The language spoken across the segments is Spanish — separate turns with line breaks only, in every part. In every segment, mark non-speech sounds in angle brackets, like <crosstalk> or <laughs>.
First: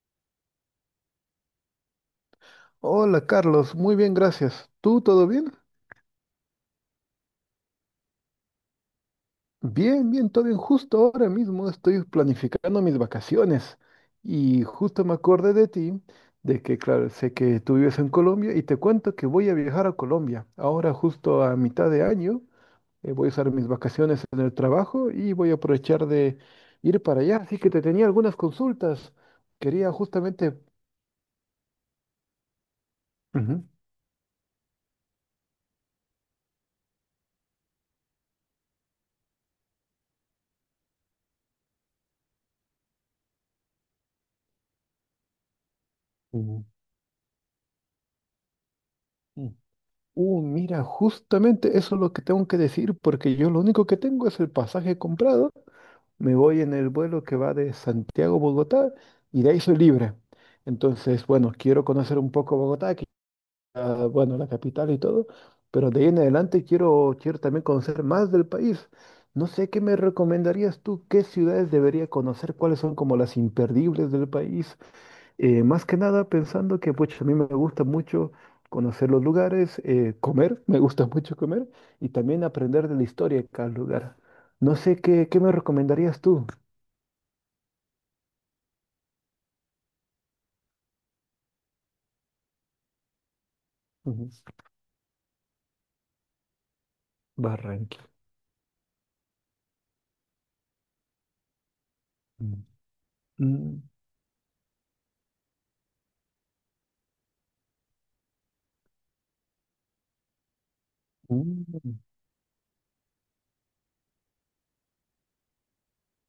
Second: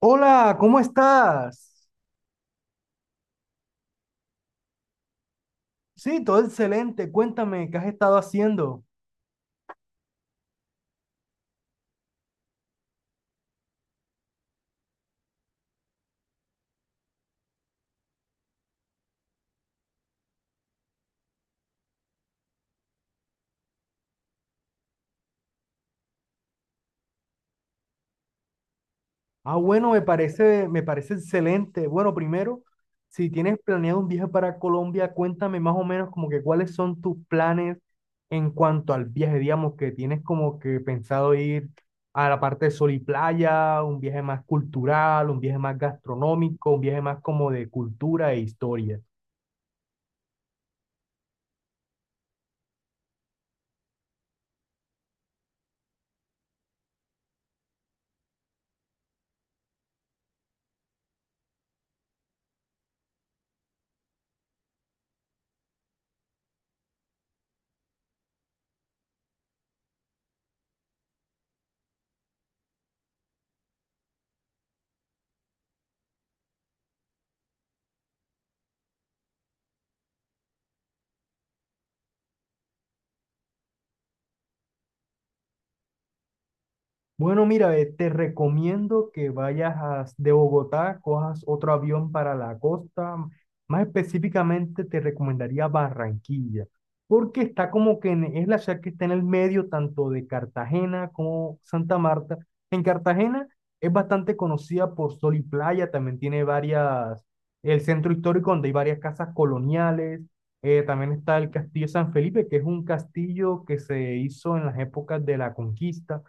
Hola, ¿cómo estás?
Hola Carlos, muy bien, gracias. ¿Tú todo bien?
Sí, todo excelente. Cuéntame, ¿qué has estado haciendo?
Bien, todo bien. Justo ahora mismo estoy planificando mis vacaciones y justo me acordé de ti, de que, claro, sé que tú vives en Colombia y te cuento que voy a viajar a Colombia. Ahora justo a mitad de año voy a usar mis vacaciones en el trabajo y voy a aprovechar de ir para allá. Así que te tenía algunas consultas.
Ah, bueno,
Quería
me
justamente...
parece, me parece excelente. Bueno, primero, si tienes planeado un viaje para Colombia, cuéntame más o menos como que cuáles son tus planes en cuanto al viaje, digamos, que tienes como que pensado ir a la parte de sol y playa, un viaje más cultural, un viaje más
Ujú.
gastronómico, un viaje más como de cultura e historia.
Ujú. Mira, justamente eso es lo que tengo que decir, porque yo lo único que tengo es el pasaje comprado. Me voy en el vuelo que va de Santiago a Bogotá y de ahí soy libre. Entonces, bueno, quiero conocer un poco Bogotá, que, ah, bueno, la capital y todo, pero de ahí en adelante quiero también conocer más del país. No sé qué me recomendarías tú, qué ciudades debería conocer, cuáles son como las imperdibles del país, más que nada pensando que pues, a mí me gusta mucho conocer los lugares, comer, <laughs> me gusta mucho comer y también aprender de la historia de cada lugar. No sé qué me recomendarías tú.
Bueno, mira, te recomiendo que de Bogotá, cojas otro avión para la costa. Más
Ujú.
específicamente, te recomendaría Barranquilla, porque está como
Barranquilla.
que es la ciudad que está en el medio tanto de Cartagena como Santa Marta.
Mm,
En Cartagena
mm,
es bastante conocida por sol y playa, también tiene varias, el centro histórico donde hay varias casas coloniales. También está el Castillo
mm,
San Felipe, que es un castillo que se hizo en las épocas de la conquista,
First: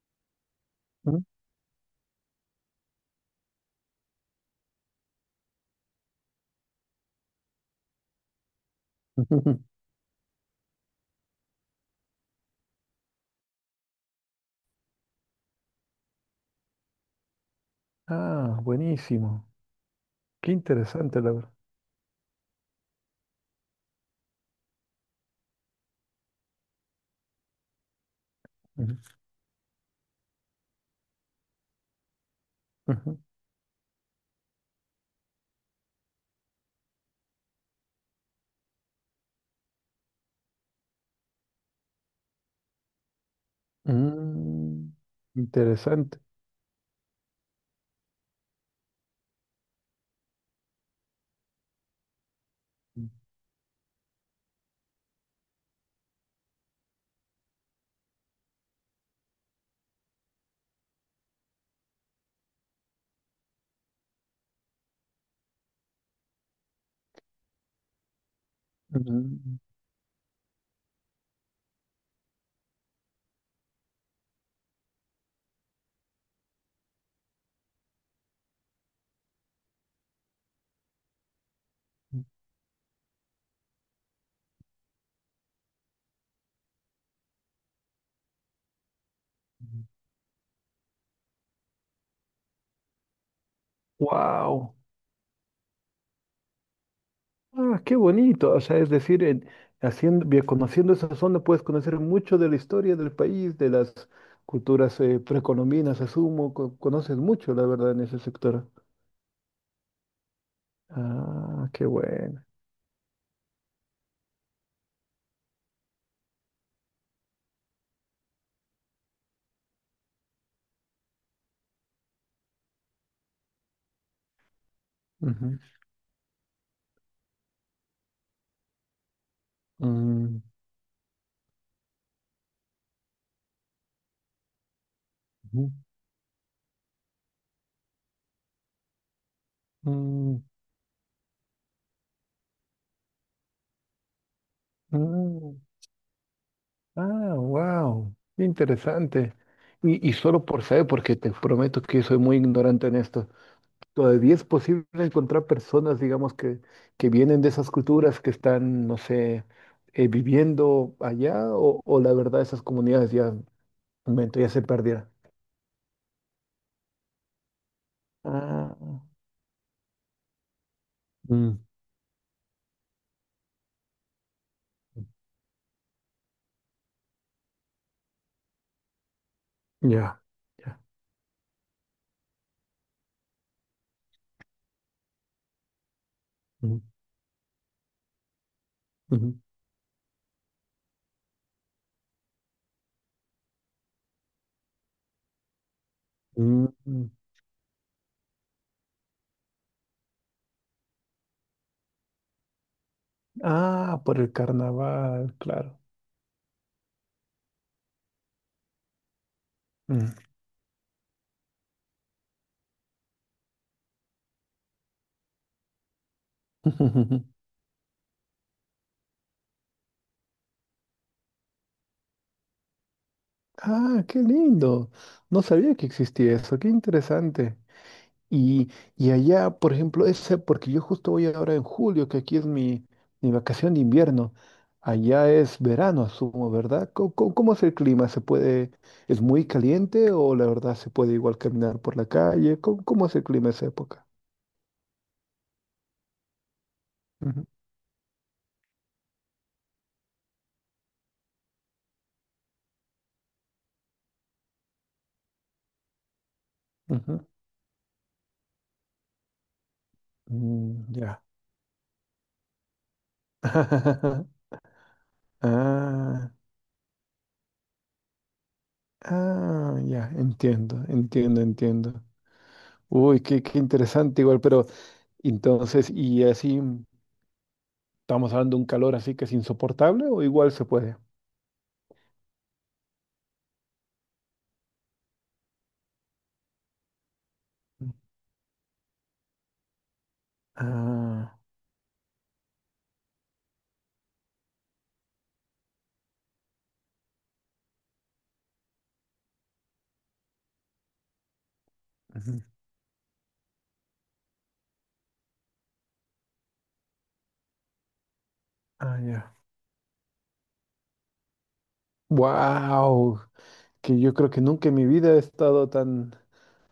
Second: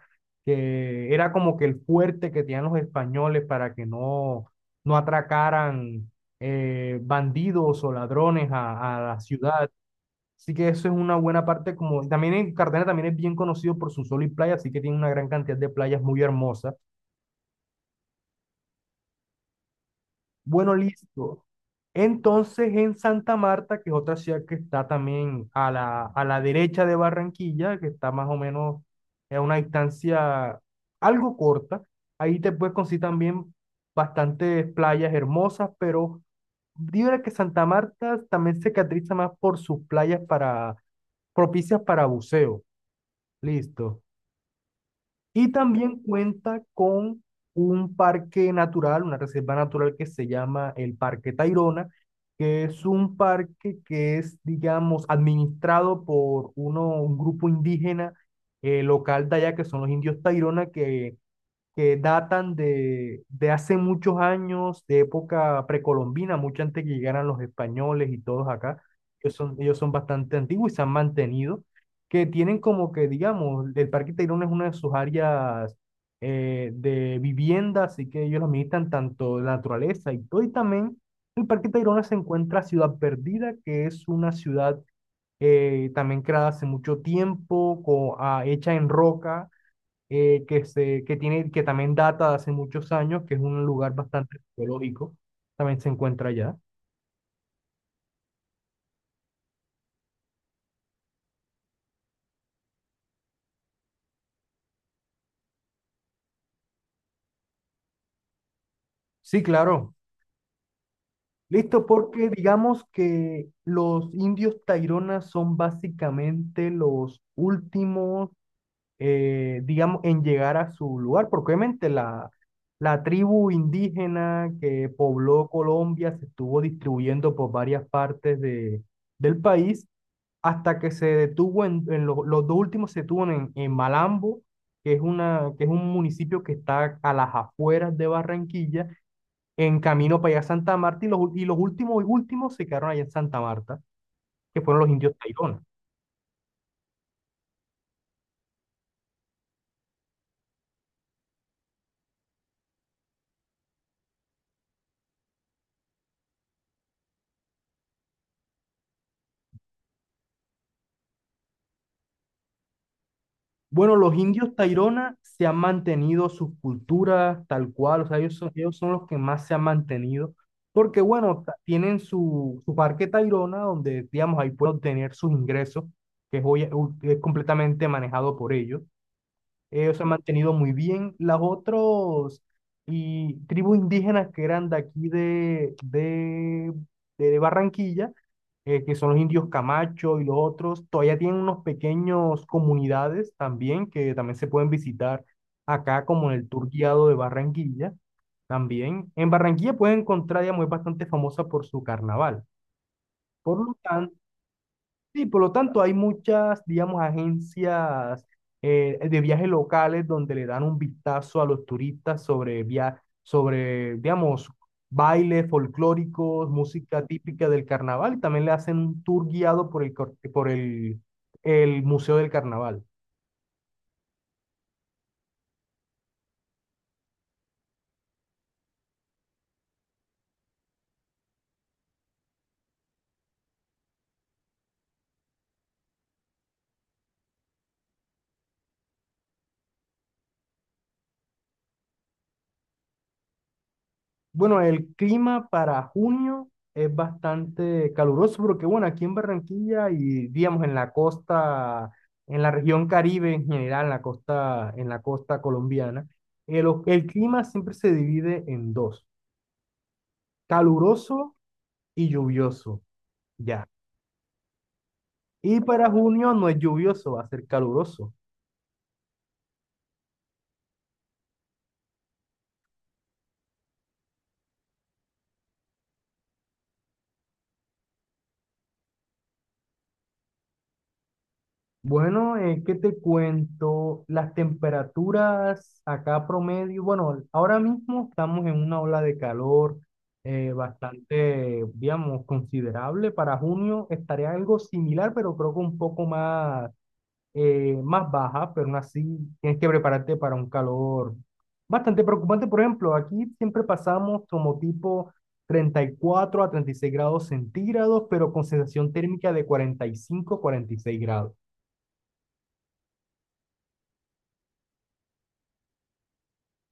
que
ujú.
era como que el fuerte que tenían los españoles para que no, no atracaran bandidos o ladrones a la ciudad.
<laughs>
Así que eso es una buena parte, como, también en Cartagena también es bien conocido por su sol y playa, así que tiene una gran cantidad de playas muy hermosas.
Ah, buenísimo. Qué
Bueno,
interesante, la
listo.
verdad.
Entonces, en Santa Marta, que es otra ciudad que está también a la derecha de Barranquilla, que está más o menos
Ujú,
a una distancia algo corta, ahí te puedes conseguir
ujú.
también bastantes playas hermosas, pero diría que Santa Marta también se caracteriza más por sus playas, para, propicias para buceo. Listo.
Mm,
Y también
interesante.
cuenta con un parque natural, una reserva natural que se llama el Parque Tayrona, que es un parque que es, digamos, administrado por un grupo indígena local de allá, que son los indios Tayrona, que datan de hace muchos años, de época precolombina, mucho antes que llegaran los españoles y todos acá. Ellos son bastante antiguos y se han mantenido. Que tienen como que, digamos, el Parque Tayrona es una de sus áreas de vivienda, así que ellos los militan tanto la naturaleza y todo. Y también el Parque Tayrona se encuentra Ciudad Perdida, que es una ciudad también creada hace mucho tiempo, hecha en roca que, se, que, tiene, que también data de hace muchos años, que es un lugar bastante
Wow.
arqueológico, también se encuentra allá.
Ah, qué bonito. O sea, es decir, haciendo, bien, conociendo esa zona puedes conocer mucho de la historia del país, de las culturas precolombinas, asumo. Conoces mucho, la verdad, en ese sector.
Sí, claro.
Ah, qué
Listo, porque
bueno.
digamos que los indios Taironas son básicamente los últimos digamos, en llegar a su lugar, porque obviamente la tribu indígena que pobló
Ujú.
Colombia se estuvo distribuyendo por varias partes del país,
Mm,
hasta que se detuvo en, los dos últimos se detuvo en Malambo, que es
ujú,
un municipio que está a las afueras de Barranquilla, en camino para allá a
mm,
Santa Marta, y y los últimos y últimos se quedaron allá en Santa Marta, que fueron los indios
mm.
Tairona.
Ah, wow. Interesante. Y solo por saber, porque te prometo que soy muy ignorante en esto. Todavía es posible encontrar personas, digamos, que vienen de esas culturas, que están, no sé, viviendo allá, o la verdad esas comunidades ya,
Bueno, los
momento, ya
indios
se perdieron.
Tairona se han mantenido sus culturas tal cual, o sea, ellos son,
Ah,
ellos son los que más se han mantenido, porque bueno,
mm,
tienen su parque Tairona, donde digamos ahí pueden obtener sus ingresos, que es hoy, es completamente manejado por ellos. Ellos se han
ya,
mantenido muy
ya.
bien. Las otros y tribus indígenas que eran de aquí de, de,
Mm,
de Barranquilla, que son los
ujú,
indios Camacho y los otros, todavía tienen unos pequeños comunidades también, que también se pueden visitar acá como en el
mm,
tour guiado
mm.
de Barranquilla. También en Barranquilla pueden encontrar, digamos, es bastante famosa por su carnaval. Por lo
Ah,
tanto,
por el
sí,
carnaval,
por lo
claro.
tanto, hay muchas, digamos, agencias de viajes locales
Mm.
donde le dan un vistazo a los turistas sobre, digamos, bailes folclóricos, música
<laughs>
típica del carnaval, y también le hacen un tour guiado por el Museo del Carnaval.
Ah, qué lindo. No sabía que existía eso, qué interesante. Y, y allá, por ejemplo, ese, porque yo justo voy ahora en julio, que aquí es mi vacación de invierno. Allá es verano, asumo, ¿verdad? ¿Cómo, cómo es el clima? ¿Se puede, es muy caliente o la verdad se puede igual caminar por la calle? ¿Cómo, cómo es el clima esa época?
Bueno, el clima para junio es
Ujú,
bastante caluroso porque, bueno, aquí en Barranquilla y, digamos, en la costa, en la región Caribe en general, en la costa colombiana, el
ujú.
clima siempre se divide en dos,
Mm, ya.
caluroso y lluvioso, ya.
<laughs>
Y para
Ah,
junio no es lluvioso, va a ser caluroso.
ah, ya, entiendo, entiendo. Uy, qué, qué interesante igual, pero entonces, y así. ¿Estamos hablando de un calor así que es insoportable o igual se puede?
Bueno, ¿qué te cuento? Las temperaturas acá promedio, bueno, ahora mismo estamos en una ola de calor
Ah,
bastante, digamos, considerable. Para junio estaría algo similar, pero creo que un poco más, más baja, pero aún así tienes que prepararte para un calor bastante
ujú,
preocupante. Por ejemplo, aquí siempre pasamos como tipo 34 a 36 grados centígrados, pero con sensación
ah,
térmica
ya.
de 40, 45, a 46 grados.
Wow, que yo creo que nunca en mi vida he estado tan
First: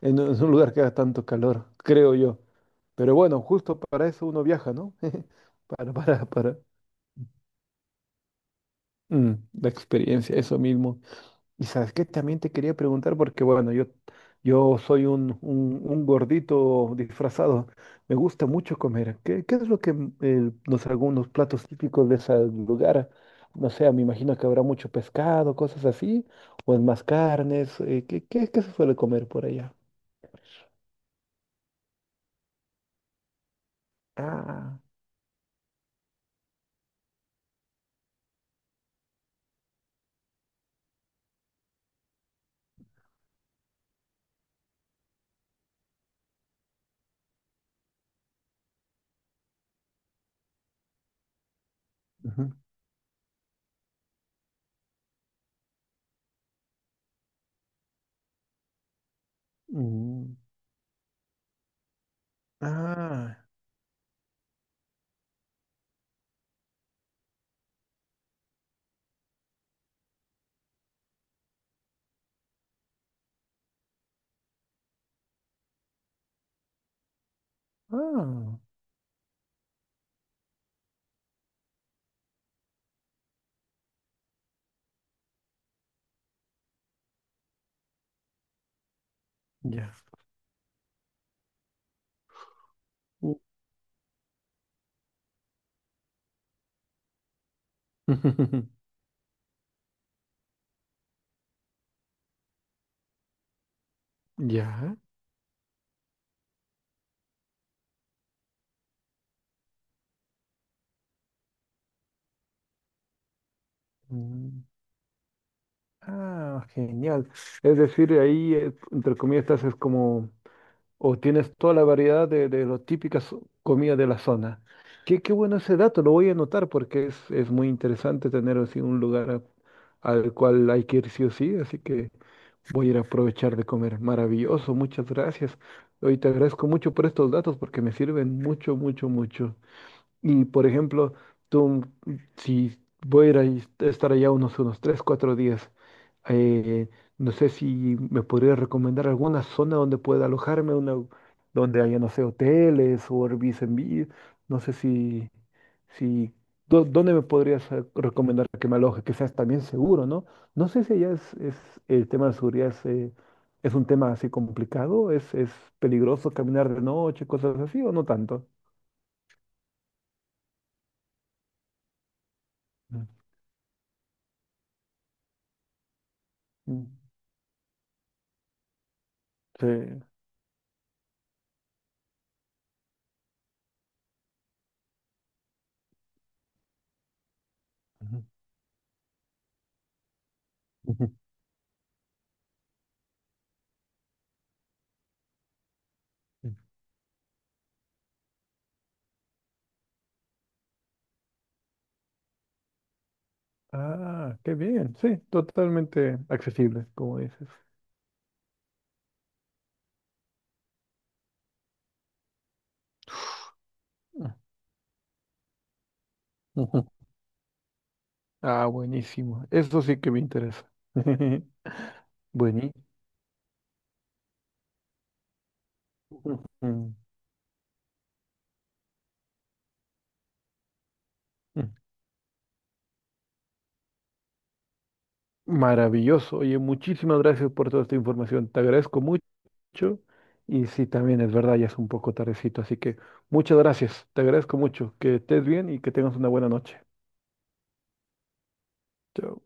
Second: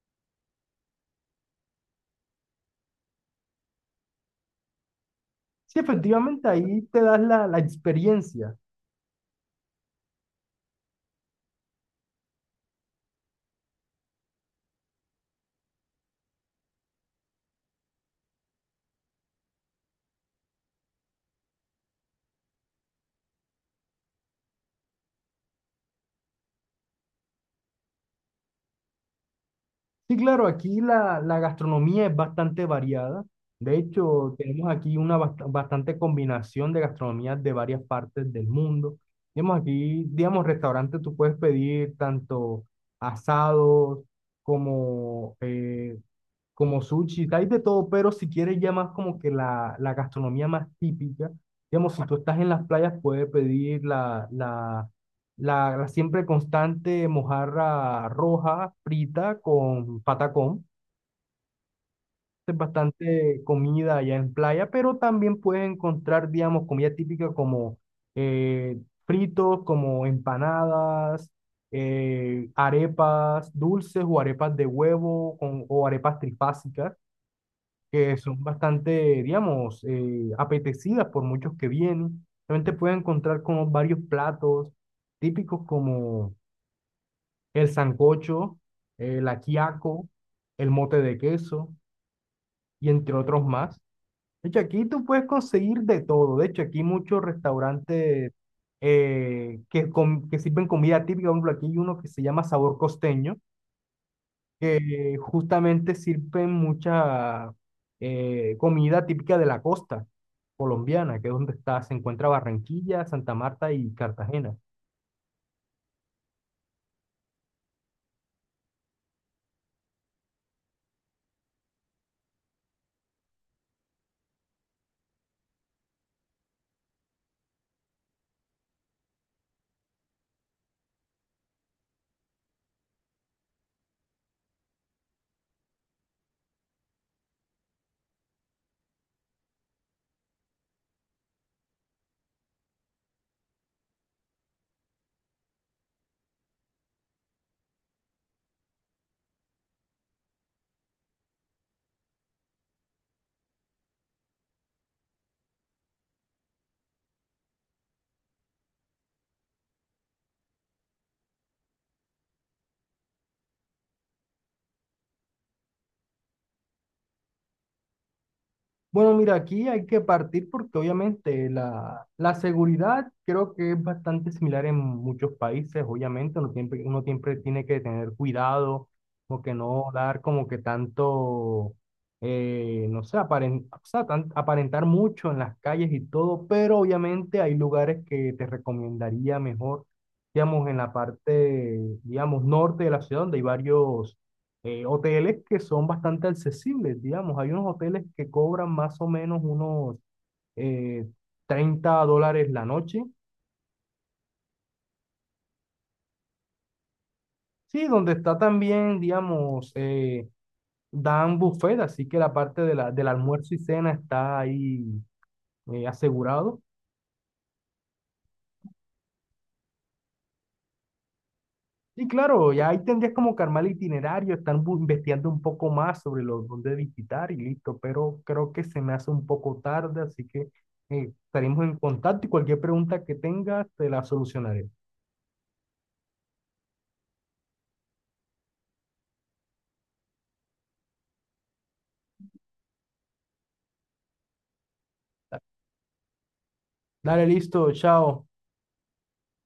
en un lugar que haga tanto calor, creo yo. Pero bueno, justo para eso uno viaja, ¿no? <laughs>
Sí, efectivamente,
Para
ahí te das la experiencia.
mm, la experiencia, eso mismo. Y sabes qué, también te quería preguntar, porque bueno, yo soy un gordito disfrazado, me gusta mucho comer. ¿Qué, qué es lo que los, algunos platos típicos de ese lugar? No sé, me imagino que habrá mucho pescado, cosas así, o es más carnes. ¿Qué, qué, qué se suele comer por allá?
Sí, claro, aquí la gastronomía es bastante variada. De hecho, tenemos
Ah,
aquí una bastante combinación de gastronomías de varias partes del mundo. Digamos, aquí, digamos, restaurante tú puedes pedir tanto asados como eh, como sushi, hay de todo, pero si quieres ya más como que la gastronomía más típica, digamos, si tú estás en
ujú,
las playas puedes pedir la siempre constante mojarra roja frita con
mm,
patacón. Es
ah,
bastante comida allá en playa, pero también puedes encontrar, digamos, comida típica como eh, fritos, como empanadas, arepas dulces o arepas de huevo o arepas trifásicas, que son
ah,
bastante, digamos, apetecidas por muchos que vienen. También te puedes encontrar con varios platos típicos como el sancocho, el
ya.
ajiaco, el mote de queso y entre
Mm,
otros más. De hecho, aquí tú puedes conseguir de todo. De hecho, aquí hay muchos restaurantes
<laughs>
que sirven comida típica. Por ejemplo, aquí hay uno que se llama Sabor Costeño,
ya.
que justamente sirven mucha comida típica de la costa colombiana, que es donde se encuentra Barranquilla, Santa Marta y Cartagena.
Mm. Ah, genial. Es decir, ahí, entre comillas, estás es como, o tienes toda la variedad de las típicas comidas de la zona. Qué, qué bueno ese dato, lo voy a anotar porque es muy interesante tener así un lugar al cual hay que ir sí o sí, así que voy a ir a aprovechar de comer. Maravilloso, muchas gracias. Hoy te agradezco mucho por estos datos porque me sirven mucho, mucho, mucho. Y por ejemplo, tú, si voy a ir estar allá unos 3 o 4 días, eh, no sé si me podría recomendar alguna zona donde pueda alojarme, una, donde haya, no sé, hoteles o Airbnb, no sé si, si, ¿dónde me podrías recomendar que me aloje? Que seas también seguro, ¿no? No sé si allá es el tema de seguridad es un tema así complicado, es peligroso caminar de noche, cosas así, o no tanto.
Bueno, mira, aquí hay que partir porque obviamente la seguridad creo que es bastante similar en muchos países. Obviamente, uno siempre,
Mm.
uno siempre tiene que tener cuidado, como que
Sí.
no dar como que tanto, no sé, o sea, aparentar mucho en las calles y todo, pero obviamente hay lugares
Ujú,
que te recomendaría mejor, digamos, en la
ujú.
parte, digamos, norte de la ciudad, donde hay varios hoteles que son bastante accesibles, digamos. Hay unos hoteles que cobran más o menos unos eh, $30 la noche.
Ah, qué bien. Sí, totalmente accesible, como dices.
Sí, donde está también, digamos, dan buffet, así que la parte del almuerzo y cena
Ah,
está ahí asegurado.
ujú. Ah, buenísimo. Eso sí que me interesa.
Y
<laughs>
claro, ya ahí
Buenísimo.
tendrías como que armar el itinerario, estar investigando un poco más sobre los dónde visitar y listo, pero creo que se me hace un poco tarde, así que estaremos
Ujú.
en contacto y cualquier pregunta que tengas te la solucionaré.
Maravilloso. Oye, muchísimas gracias por toda esta información. Te agradezco mucho. Y sí, también es verdad, ya es un poco tardecito. Así que muchas gracias. Te agradezco mucho. Que estés bien y que tengas una buena noche.
Dale, listo, chao.
Chao.